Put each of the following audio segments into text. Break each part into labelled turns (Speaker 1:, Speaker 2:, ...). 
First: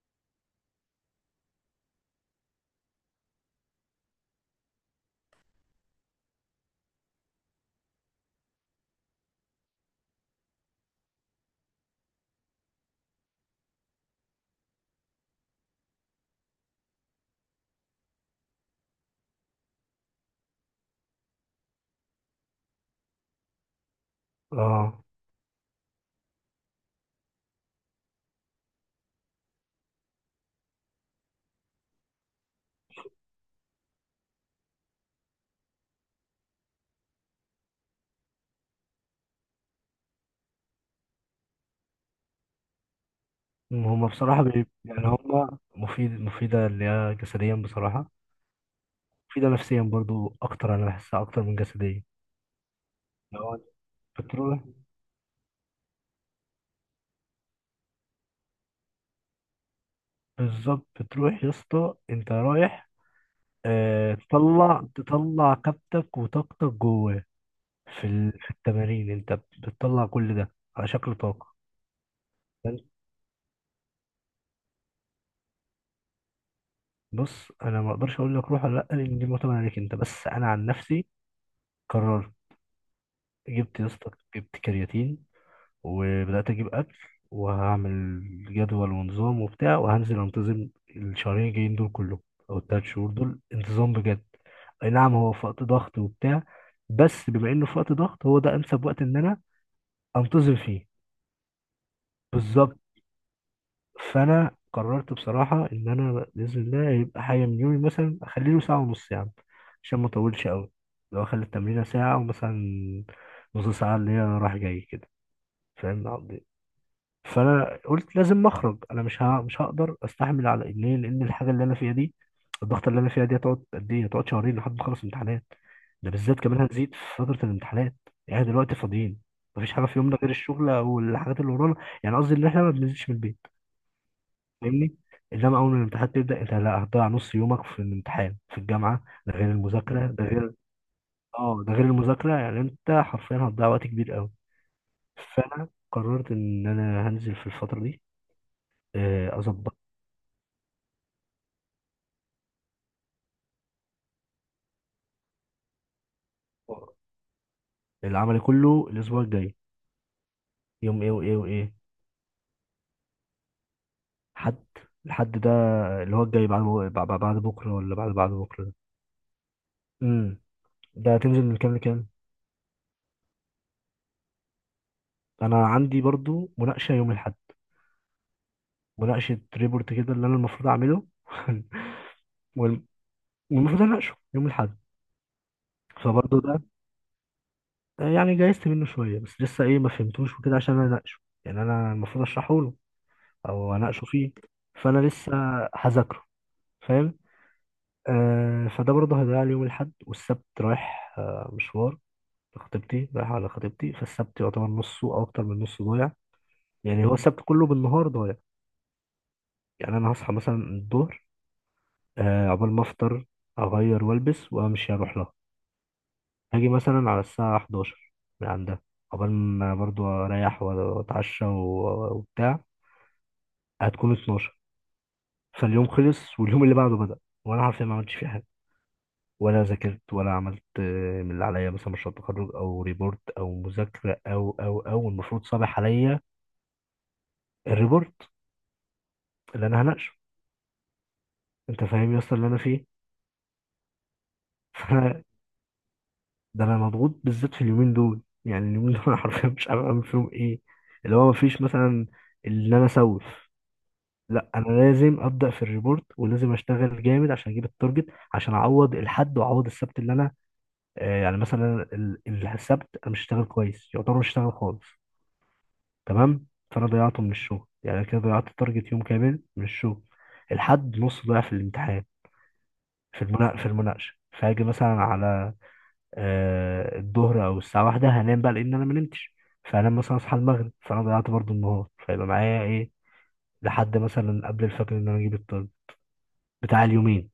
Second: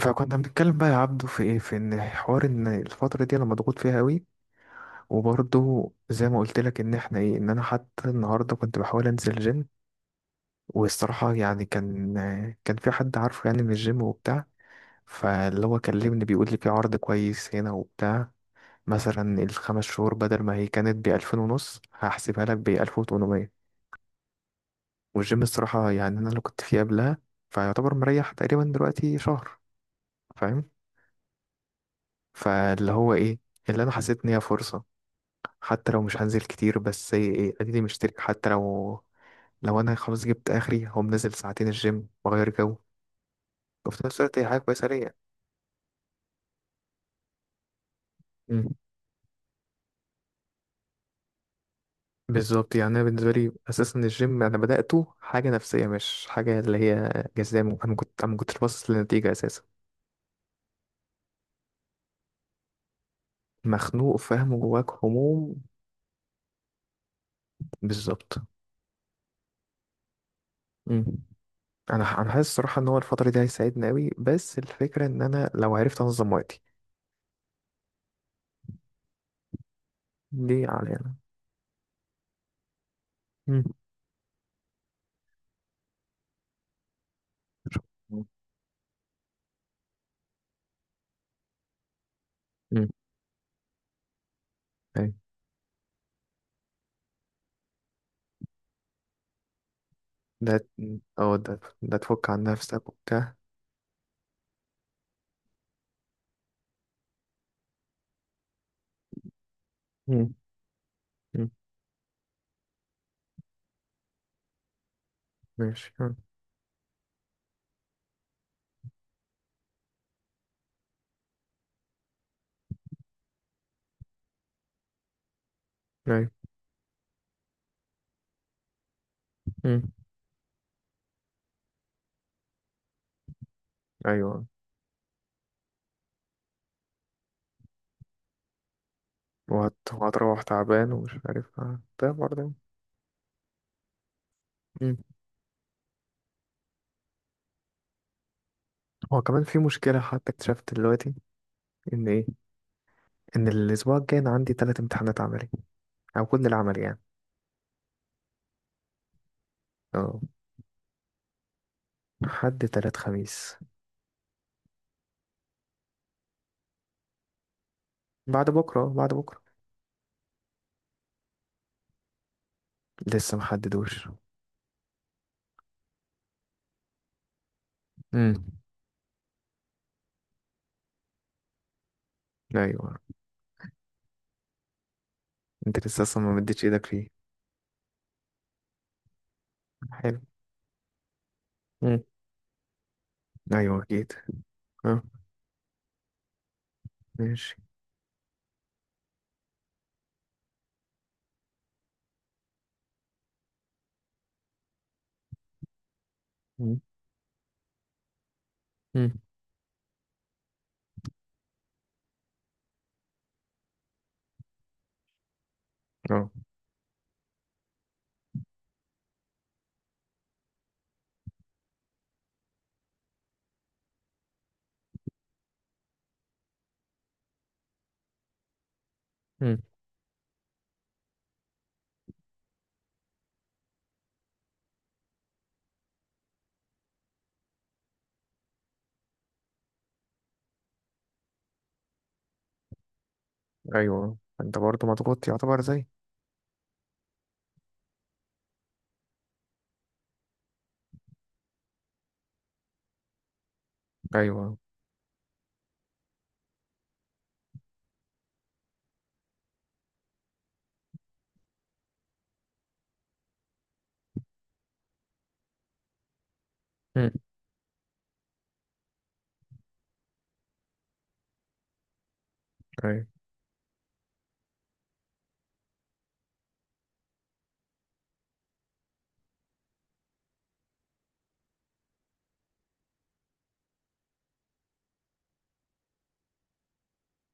Speaker 1: فكنا بنتكلم بقى يا عبدو، في ان حوار ان الفتره دي انا مضغوط فيها قوي. وبرضه زي ما قلت لك ان احنا ايه ان انا حتى النهارده كنت بحاول انزل جيم. والصراحه يعني كان في حد عارفه يعني من الجيم وبتاع. فاللي هو كلمني بيقول لي في عرض كويس هنا وبتاع. مثلا الـ5 شهور بدل ما هي كانت بـ2500 هحسبها لك بـ1800.
Speaker 2: اه،
Speaker 1: والجيم الصراحه يعني انا اللي كنت فيه قبلها فيعتبر مريح. تقريبا دلوقتي شهر، فاهم؟ فاللي هو ايه، اللي انا حسيت ان هي فرصه. حتى لو مش هنزل كتير، بس ايه، اديني مشترك حتى لو. لو انا خلاص جبت اخري هقوم نازل 2 ساعة الجيم واغير جو. وفي
Speaker 2: هما
Speaker 1: نفس الوقت
Speaker 2: بصراحة
Speaker 1: هي حاجه كويسه
Speaker 2: يعني
Speaker 1: ليا.
Speaker 2: هما مفيدة اللي هي جسديا بصراحة.
Speaker 1: مم.
Speaker 2: مفيدة نفسيا برضو أكتر، أنا بحسها أكتر من جسديا.
Speaker 1: بالظبط، يعني انا بالنسبه لي
Speaker 2: لو أنت
Speaker 1: اساسا الجيم انا
Speaker 2: بتروح
Speaker 1: بداته حاجه نفسيه مش حاجه اللي هي جزاء. انا ما كنتش باصص للنتيجه اساسا.
Speaker 2: بالظبط، بتروح يا اسطى أنت رايح.
Speaker 1: مخنوق، فاهم،
Speaker 2: تطلع
Speaker 1: جواك
Speaker 2: تطلع
Speaker 1: هموم.
Speaker 2: كبتك وطاقتك جواه.
Speaker 1: بالظبط.
Speaker 2: في التمارين أنت بتطلع كل ده على
Speaker 1: مم.
Speaker 2: شكل طاقة.
Speaker 1: انا حاسس الصراحه
Speaker 2: فأنت-
Speaker 1: ان هو الفتره دي هيساعدني قوي، بس الفكره ان انا لو عرفت انظم وقتي.
Speaker 2: بص، أنا ما أقدرش أقول لك روح ولا لأ، لأن دي معتمدة عليك أنت، بس أنا
Speaker 1: دي
Speaker 2: عن نفسي
Speaker 1: علينا.
Speaker 2: قررت.
Speaker 1: مم.
Speaker 2: جبت يا اسطى، جبت كرياتين، وبدأت أجيب أكل، وهعمل جدول ونظام وبتاع، وهنزل أنتظم الشهرين الجايين دول كلهم، أو التلات
Speaker 1: مم.
Speaker 2: شهور دول انتظام بجد. أي
Speaker 1: أيوة.
Speaker 2: نعم، هو في وقت ضغط وبتاع، بس بما إنه في وقت ضغط، هو ده أنسب وقت إن أنا
Speaker 1: ده
Speaker 2: أنتظم فيه،
Speaker 1: اه ده تفك عن
Speaker 2: بالظبط.
Speaker 1: نفسك وبتاع.
Speaker 2: فأنا قررت بصراحة إن أنا بإذن الله يبقى حاجة من يومي، مثلا أخلي له ساعة ونص يعني، عشان ما
Speaker 1: مم.
Speaker 2: أطولش أوي. لو أخلي
Speaker 1: مم.
Speaker 2: التمرينة ساعة، ومثلا نص ساعة اللي هي رايح جاي كده،
Speaker 1: ماشي. مم.
Speaker 2: فاهم. فانا قلت لازم اخرج، انا مش هقدر استحمل على إيه. ليه؟ لان الحاجه اللي انا فيها دي، الضغط اللي انا فيها دي هتقعد قد ايه؟ هتقعد شهرين لحد ما اخلص امتحانات، ده
Speaker 1: أيوة.
Speaker 2: بالذات كمان هنزيد في فتره الامتحانات. يعني دلوقتي فاضيين، مفيش حاجه
Speaker 1: مم.
Speaker 2: في يومنا غير الشغل والحاجات اللي ورانا، يعني قصدي ان احنا ما بننزلش من البيت،
Speaker 1: أيوة.
Speaker 2: فاهمني. انما اول ما الامتحانات تبدا انت، لا، هتضيع نص يومك في الامتحان في الجامعه، ده غير
Speaker 1: وهت...
Speaker 2: المذاكره،
Speaker 1: وهتروح تعبان ومش عارف.
Speaker 2: ده غير
Speaker 1: ده
Speaker 2: المذاكره،
Speaker 1: برضه.
Speaker 2: يعني انت حرفيا هتضيع وقت كبير قوي.
Speaker 1: مم.
Speaker 2: فانا قررت ان انا هنزل في الفتره دي،
Speaker 1: هو كمان في
Speaker 2: اظبط.
Speaker 1: مشكلة حتى اكتشفت دلوقتي، إن إيه، إن الأسبوع الجاي أنا عندي 3 امتحانات عملي، أو كل العمل يعني.
Speaker 2: العمل كله الاسبوع الجاي،
Speaker 1: اه.
Speaker 2: يوم ايه وايه وايه؟
Speaker 1: حد، تلات، خميس.
Speaker 2: حد الحد ده اللي هو الجاي بعد بعد بعد بكره ولا بعد بعد
Speaker 1: بعد
Speaker 2: بكره ده؟
Speaker 1: بكرة، آه، بعد بكرة.
Speaker 2: امم ده هتنزل من كام لكام؟
Speaker 1: لسه محددوش.
Speaker 2: انا عندي برضو مناقشه يوم الاحد،
Speaker 1: مم.
Speaker 2: مناقشه ريبورت كده اللي انا المفروض اعمله وال-
Speaker 1: أيوة.
Speaker 2: والمفروض اناقشه يوم الاحد.
Speaker 1: أنت لسه أصلا ما
Speaker 2: فبرضه ده
Speaker 1: مدتش إيدك فيه.
Speaker 2: يعني جايزت منه شويه، بس لسه ايه، ما
Speaker 1: حلو.
Speaker 2: فهمتوش وكده، عشان انا اناقشه، يعني انا
Speaker 1: مم.
Speaker 2: المفروض اشرحه له او
Speaker 1: أيوة
Speaker 2: اناقشه
Speaker 1: أكيد.
Speaker 2: فيه، فانا
Speaker 1: اه.
Speaker 2: لسه هذاكره، فاهم.
Speaker 1: ماشي.
Speaker 2: فده برضه هيضيع لي يوم الأحد، والسبت رايح مشوار لخطيبتي، رايح على خطيبتي، فالسبت يعتبر نصه أو أكتر من نصه ضايع،
Speaker 1: مم.
Speaker 2: يعني هو السبت كله بالنهار ضايع.
Speaker 1: مم.
Speaker 2: يعني أنا هصحى مثلا الظهر، عقبال ما أفطر، أغير وألبس وأمشي أروح لها،
Speaker 1: اه.
Speaker 2: هاجي مثلا على الساعة 11 من عندها، عقبال ما برضه أريح وأتعشى وبتاع، هتكون 12، فاليوم خلص واليوم اللي بعده بدأ، وأنا عارف إني ما عملتش فيه حاجة، ولا ذاكرت ولا عملت، من اللي عليا مثلا مشروع تخرج، او ريبورت، او مذاكره، او المفروض صابح عليا الريبورت اللي انا هناقشه. انت فاهم يا اسطى اللي انا فيه؟
Speaker 1: ايوه، انت برضه
Speaker 2: فانا
Speaker 1: مضغوط يعتبر زي.
Speaker 2: ده انا مضغوط بالذات في اليومين دول، يعني اليومين دول انا حرفيا مش عارف اعمل فيهم ايه. اللي هو مفيش مثلا ان انا اسوف، لا،
Speaker 1: ايوه.
Speaker 2: انا لازم ابدا في الريبورت ولازم اشتغل جامد عشان اجيب التارجت، عشان اعوض الحد واعوض السبت اللي انا، يعني مثلا السبت انا مش هشتغل كويس، يعتبر مش هشتغل خالص، تمام. فانا
Speaker 1: امم.
Speaker 2: ضيعته من الشغل، يعني كده ضيعت تارجت يوم كامل من الشغل. الحد نص ضيع في الامتحان،
Speaker 1: ايوه.
Speaker 2: في المناقشه، فاجي مثلا على الظهر او الساعه واحدة، هنام بقى لان انا ما نمتش، فانام مثلا اصحى المغرب، فانا ضيعت برضو النهار، فيبقى معايا ايه لحد مثلا قبل الفجر ان انا اجيب الطالب بتاع اليومين،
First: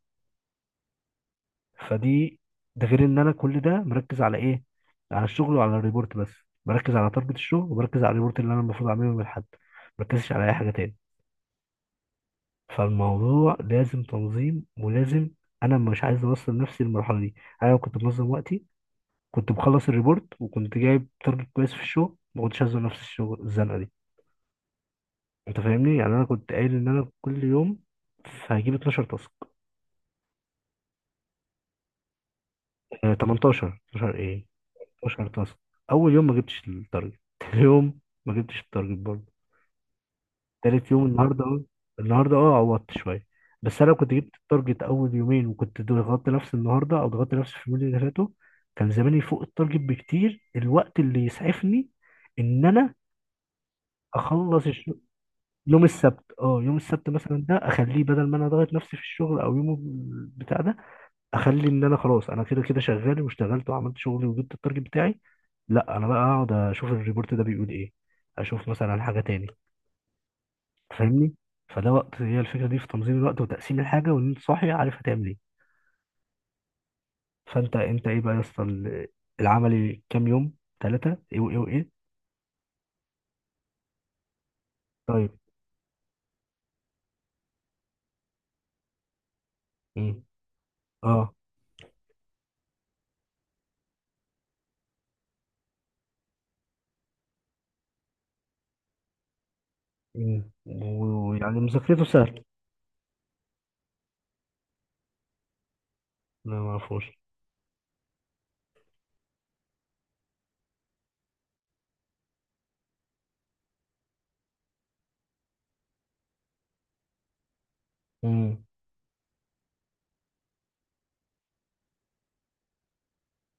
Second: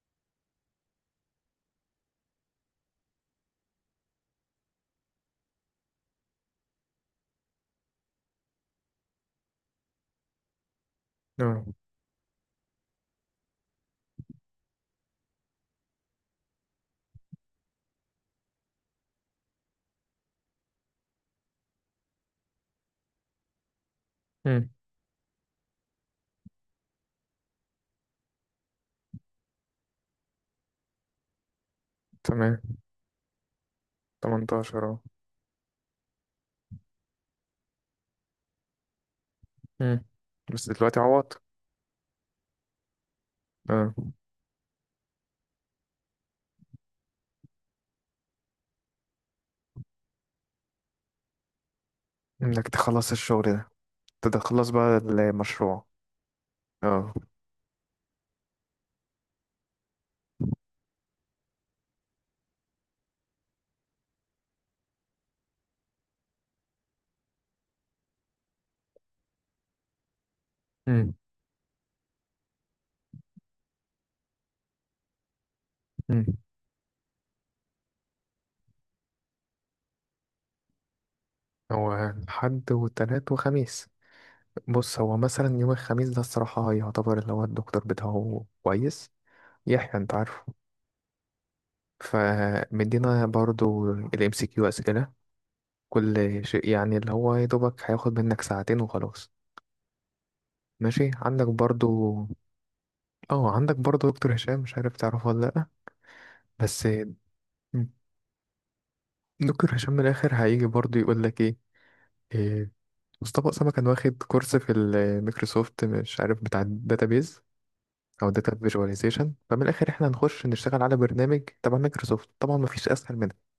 Speaker 2: فدي. ده غير ان انا كل ده مركز على ايه، على الشغل وعلى الريبورت، بس بركز على تارجت الشغل وبركز على الريبورت اللي انا المفروض اعمله من الحد، مركزش على اي حاجه تاني.
Speaker 1: اه.
Speaker 2: فالموضوع لازم تنظيم، ولازم، انا مش عايز اوصل نفسي للمرحله دي. انا لو كنت منظم وقتي كنت مخلص الريبورت، وكنت جايب تارجت كويس في الشغل، ما كنتش هزنق نفس الشغل الزنقه دي.
Speaker 1: امم.
Speaker 2: انت فاهمني؟ يعني انا كنت قايل ان انا كل يوم هجيب 12 تاسك،
Speaker 1: تمام.
Speaker 2: 18، 12، ايه،
Speaker 1: 18. اه.
Speaker 2: 12 تاسك. اول يوم ما جبتش التارجت، تاني يوم ما جبتش التارجت برضه،
Speaker 1: امم. بس
Speaker 2: تالت
Speaker 1: دلوقتي
Speaker 2: يوم
Speaker 1: عوضت.
Speaker 2: النهارده، النهارده عوضت شويه. بس انا
Speaker 1: اه.
Speaker 2: لو كنت جبت التارجت اول يومين، وكنت ضغطت نفسي النهارده او ضغطت نفسي في اليومين اللي فاتوا، كان زماني فوق التارجت بكتير، الوقت اللي يسعفني ان
Speaker 1: انك
Speaker 2: انا
Speaker 1: تخلص الشغل. ده
Speaker 2: اخلص
Speaker 1: تخلص بقى
Speaker 2: الشغل. يوم
Speaker 1: المشروع.
Speaker 2: السبت، يوم السبت
Speaker 1: اه.
Speaker 2: مثلا ده اخليه، بدل ما انا ضغط نفسي في الشغل او يوم بتاع ده، اخلي ان انا خلاص، انا كده كده شغال واشتغلت وعملت شغلي وجبت التارجت بتاعي، لا، انا بقى اقعد اشوف الريبورت ده بيقول ايه، اشوف مثلا حاجه تاني،
Speaker 1: امم.
Speaker 2: فاهمني. فده وقت، هي الفكره دي في تنظيم الوقت وتقسيم الحاجه، وان انت صاحي عارف هتعمل ايه.
Speaker 1: امم.
Speaker 2: فانت ايه بقى يا اسطى، العملي كام يوم؟ ثلاثه، ايه وايه وايه؟
Speaker 1: هو الحد والتلات وخميس. بص، هو
Speaker 2: طيب.
Speaker 1: مثلا يوم الخميس ده الصراحة يعتبر اللي هو الدكتور بتاعه كويس، يحيى،
Speaker 2: امم.
Speaker 1: انت عارفه.
Speaker 2: اه.
Speaker 1: فمدينا برضو الام سي كيو، اسئلة، كل شيء يعني. اللي هو يا دوبك هياخد منك 2 ساعة وخلاص.
Speaker 2: امم.
Speaker 1: ماشي. عندك
Speaker 2: ويعني
Speaker 1: برضو،
Speaker 2: مذاكرته سهل؟
Speaker 1: اه، عندك برضو دكتور هشام، مش عارف تعرفه ولا لأ،
Speaker 2: لا، ما
Speaker 1: بس
Speaker 2: اعرفوش.
Speaker 1: دكتور هشام من الآخر هيجي برضو يقول لك إيه، مصطفى أسامة كان واخد كورس في الميكروسوفت، مش عارف بتاع الداتابيز أو داتا
Speaker 2: امم
Speaker 1: فيجواليزيشن. فمن الآخر إحنا هنخش نشتغل على برنامج تبع ميكروسوفت، طبعا مفيش أسهل منها.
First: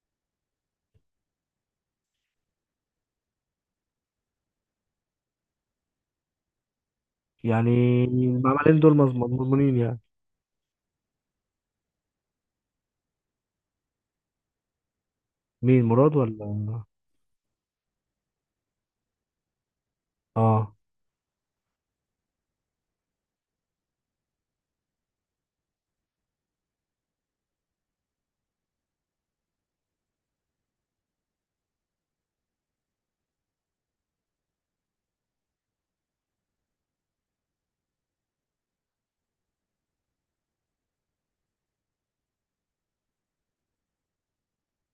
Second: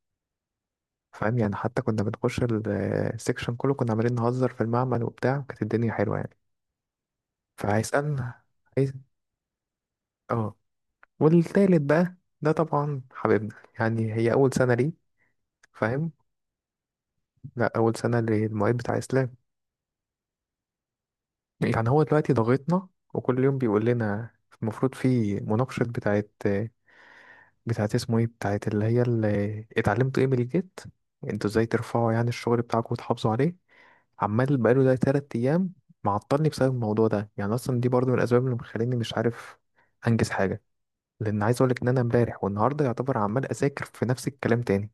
Speaker 1: فاهم يعني؟ حتى كنا بنخش السكشن كله كنا عمالين نهزر في المعمل وبتاع، وكانت الدنيا حلوة يعني.
Speaker 2: يعني
Speaker 1: فهيسألنا.
Speaker 2: المعملين
Speaker 1: عايز.
Speaker 2: دول مضمونين يعني؟
Speaker 1: اه. والتالت بقى، ده طبعا حبيبنا، يعني هي أول سنة ليه.
Speaker 2: مين،
Speaker 1: فاهم؟
Speaker 2: مراد ولا؟
Speaker 1: لا، أول سنة للمعيد بتاع إسلام.
Speaker 2: اه.
Speaker 1: يعني هو دلوقتي ضاغطنا، وكل يوم بيقول لنا المفروض في مناقشة بتاعت اسمه ايه، بتاعت اللي هي اللي اتعلمتوا ايه من الجيت، انتوا ازاي ترفعوا يعني الشغل بتاعكم وتحافظوا عليه. عمال بقاله ده 3 أيام معطلني بسبب الموضوع ده. يعني أصلا دي برضو من الأسباب اللي مخليني مش عارف أنجز حاجة، لأن عايز أقولك إن أنا امبارح والنهاردة يعتبر عمال أذاكر في نفس الكلام تاني.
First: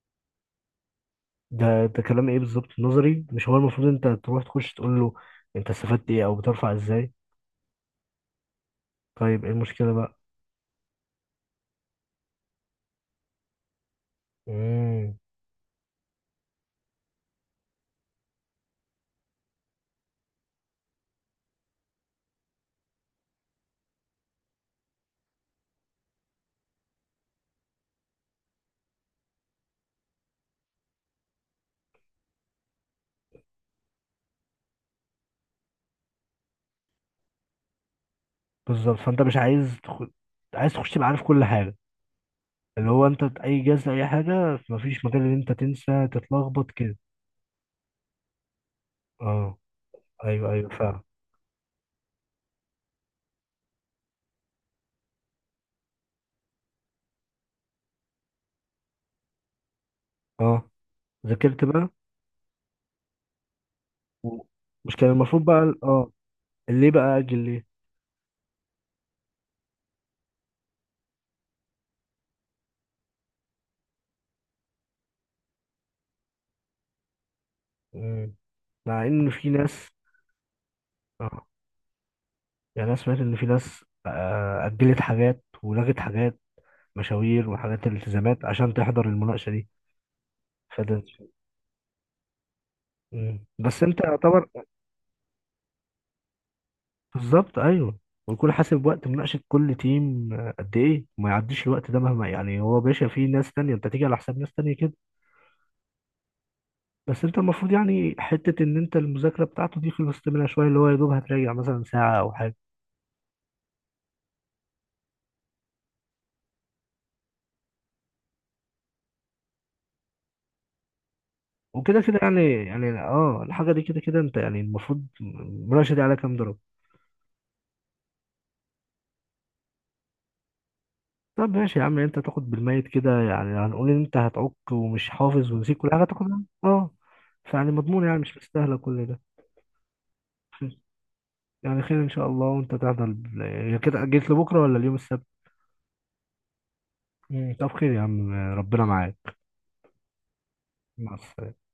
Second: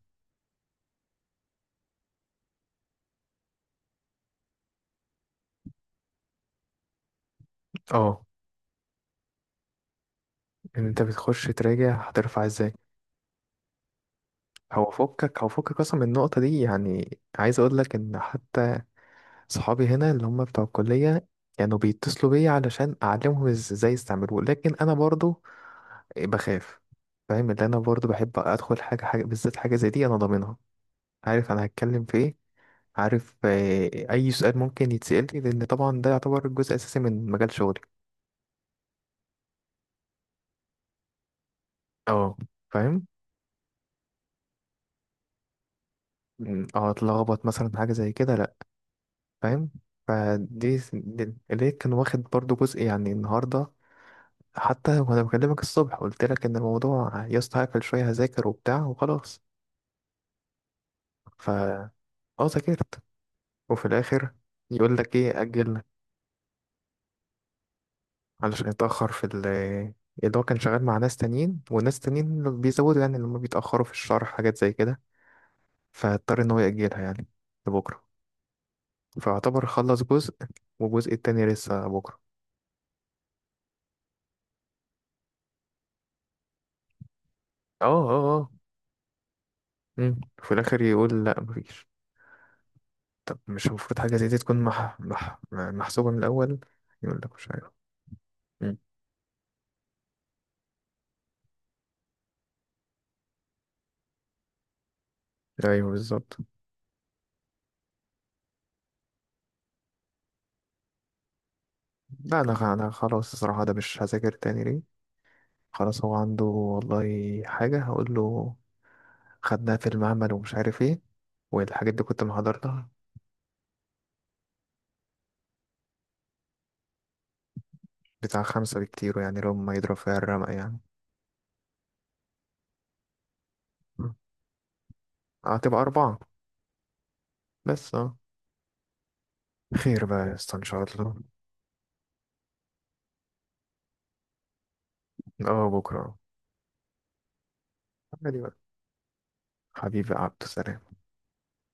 Speaker 2: ده كلام ايه بالظبط؟ نظري، مش هو المفروض انت تروح تخش تقول له انت استفدت ايه او بترفع ازاي؟
Speaker 1: اه.
Speaker 2: طيب، ايه المشكله بقى؟
Speaker 1: ان انت بتخش تراجع هترفع ازاي. هو
Speaker 2: امم.
Speaker 1: فكك هو فكك اصلا من النقطه دي. يعني عايز اقول لك ان حتى صحابي هنا اللي هم بتوع الكليه كانوا يعني بيتصلوا بيا علشان اعلمهم ازاي يستعملوه. لكن انا برضو بخاف، فاهم؟ اللي انا برضو بحب ادخل حاجه حاجه بالذات، حاجه زي دي انا ضامنها، عارف انا هتكلم في ايه، عارف آه، اي سؤال ممكن يتسال لي، لان طبعا ده يعتبر جزء اساسي من مجال شغلي.
Speaker 2: بالظبط، فانت مش عايز تخش تبقى عارف كل حاجه،
Speaker 1: اه.
Speaker 2: اللي
Speaker 1: فاهم.
Speaker 2: هو انت اي جهاز اي حاجه مفيش مجال ان انت تنسى
Speaker 1: م،
Speaker 2: تتلخبط
Speaker 1: اه
Speaker 2: كده.
Speaker 1: اتلخبط مثلا في حاجه زي كده.
Speaker 2: اه.
Speaker 1: فاهم.
Speaker 2: ايوه ايوه، فعلا.
Speaker 1: ليه كان واخد برضو جزء يعني النهارده. حتى وانا بكلمك الصبح قلت لك ان الموضوع يا اسطى هقفل شويه هذاكر وبتاع وخلاص.
Speaker 2: اه،
Speaker 1: ف
Speaker 2: ذاكرت بقى؟
Speaker 1: ذاكرت. وفي الاخر
Speaker 2: و- مش
Speaker 1: يقول
Speaker 2: كان
Speaker 1: لك ايه،
Speaker 2: المفروض بقى،
Speaker 1: اجل.
Speaker 2: ليه بقى اجل ليه؟
Speaker 1: علشان يتاخر في ال، اللي هو كان شغال مع ناس تانيين، وناس تانيين بيزودوا يعني، لما بيتاخروا في الشرح حاجات زي كده، فاضطر ان هو ياجلها يعني لبكره.
Speaker 2: مم. مع ان في
Speaker 1: فاعتبر
Speaker 2: ناس.
Speaker 1: خلص جزء، والجزء
Speaker 2: اه
Speaker 1: التاني لسه بكره.
Speaker 2: يعني انا سمعت ان في ناس اجلت حاجات ولغت حاجات، مشاوير
Speaker 1: اه،
Speaker 2: وحاجات
Speaker 1: اه،
Speaker 2: الالتزامات
Speaker 1: اه.
Speaker 2: عشان تحضر المناقشه دي،
Speaker 1: مم. في الاخر
Speaker 2: فده.
Speaker 1: يقول لا، مفيش. طب
Speaker 2: مم.
Speaker 1: مش
Speaker 2: بس
Speaker 1: المفروض
Speaker 2: انت
Speaker 1: حاجة زي دي
Speaker 2: طبعا.
Speaker 1: تكون محسوبة من الأول؟ يقول لك مش
Speaker 2: بالظبط،
Speaker 1: عارف.
Speaker 2: ايوه. ويكون
Speaker 1: مم.
Speaker 2: حاسب وقت مناقشه كل تيم، قد ايه ما يعديش الوقت ده مهما، يعني هو باشا في ناس تانية، انت تيجي على حساب ناس تانية كده.
Speaker 1: أيوه بالظبط.
Speaker 2: بس انت المفروض، يعني حته ان انت المذاكره بتاعته دي خلصت منها شويه، اللي هو يا دوب هتراجع مثلا ساعه او
Speaker 1: لا، أنا
Speaker 2: حاجه.
Speaker 1: خ- أنا خلاص الصراحة ده مش هذاكر تاني، ليه؟ خلاص، هو عنده والله حاجة هقول له خدناها في المعمل ومش عارف ايه، والحاجات
Speaker 2: وكده
Speaker 1: دي
Speaker 2: كده،
Speaker 1: كنت
Speaker 2: يعني
Speaker 1: محضرتها.
Speaker 2: يعني الحاجه دي كده كده، انت يعني المفروض المناقشه دي على كام درجه؟
Speaker 1: بتاع خمسة بكتير، يعني لو ما يضرب فيها الرمق يعني.
Speaker 2: طب ماشي يا عم، انت تاخد بالميت كده، يعني هنقول ان
Speaker 1: مم.
Speaker 2: انت هتعك ومش حافظ ونسيت
Speaker 1: هتبقى
Speaker 2: كل حاجه،
Speaker 1: أربعة.
Speaker 2: تاخدها اه. فيعني
Speaker 1: بس
Speaker 2: مضمون؟
Speaker 1: اه،
Speaker 2: يعني مش مستاهله كل ده.
Speaker 1: خير بقى يا اسطى إن شاء الله.
Speaker 2: يعني خير ان شاء الله، وانت تحضر كده، جيت لبكره ولا اليوم السبت؟
Speaker 1: اه، بكرة.
Speaker 2: مم. طب خير يا عم،
Speaker 1: عادي بقى.
Speaker 2: ربنا معاك.
Speaker 1: حبيبي عبد السلام.
Speaker 2: مع السلامه.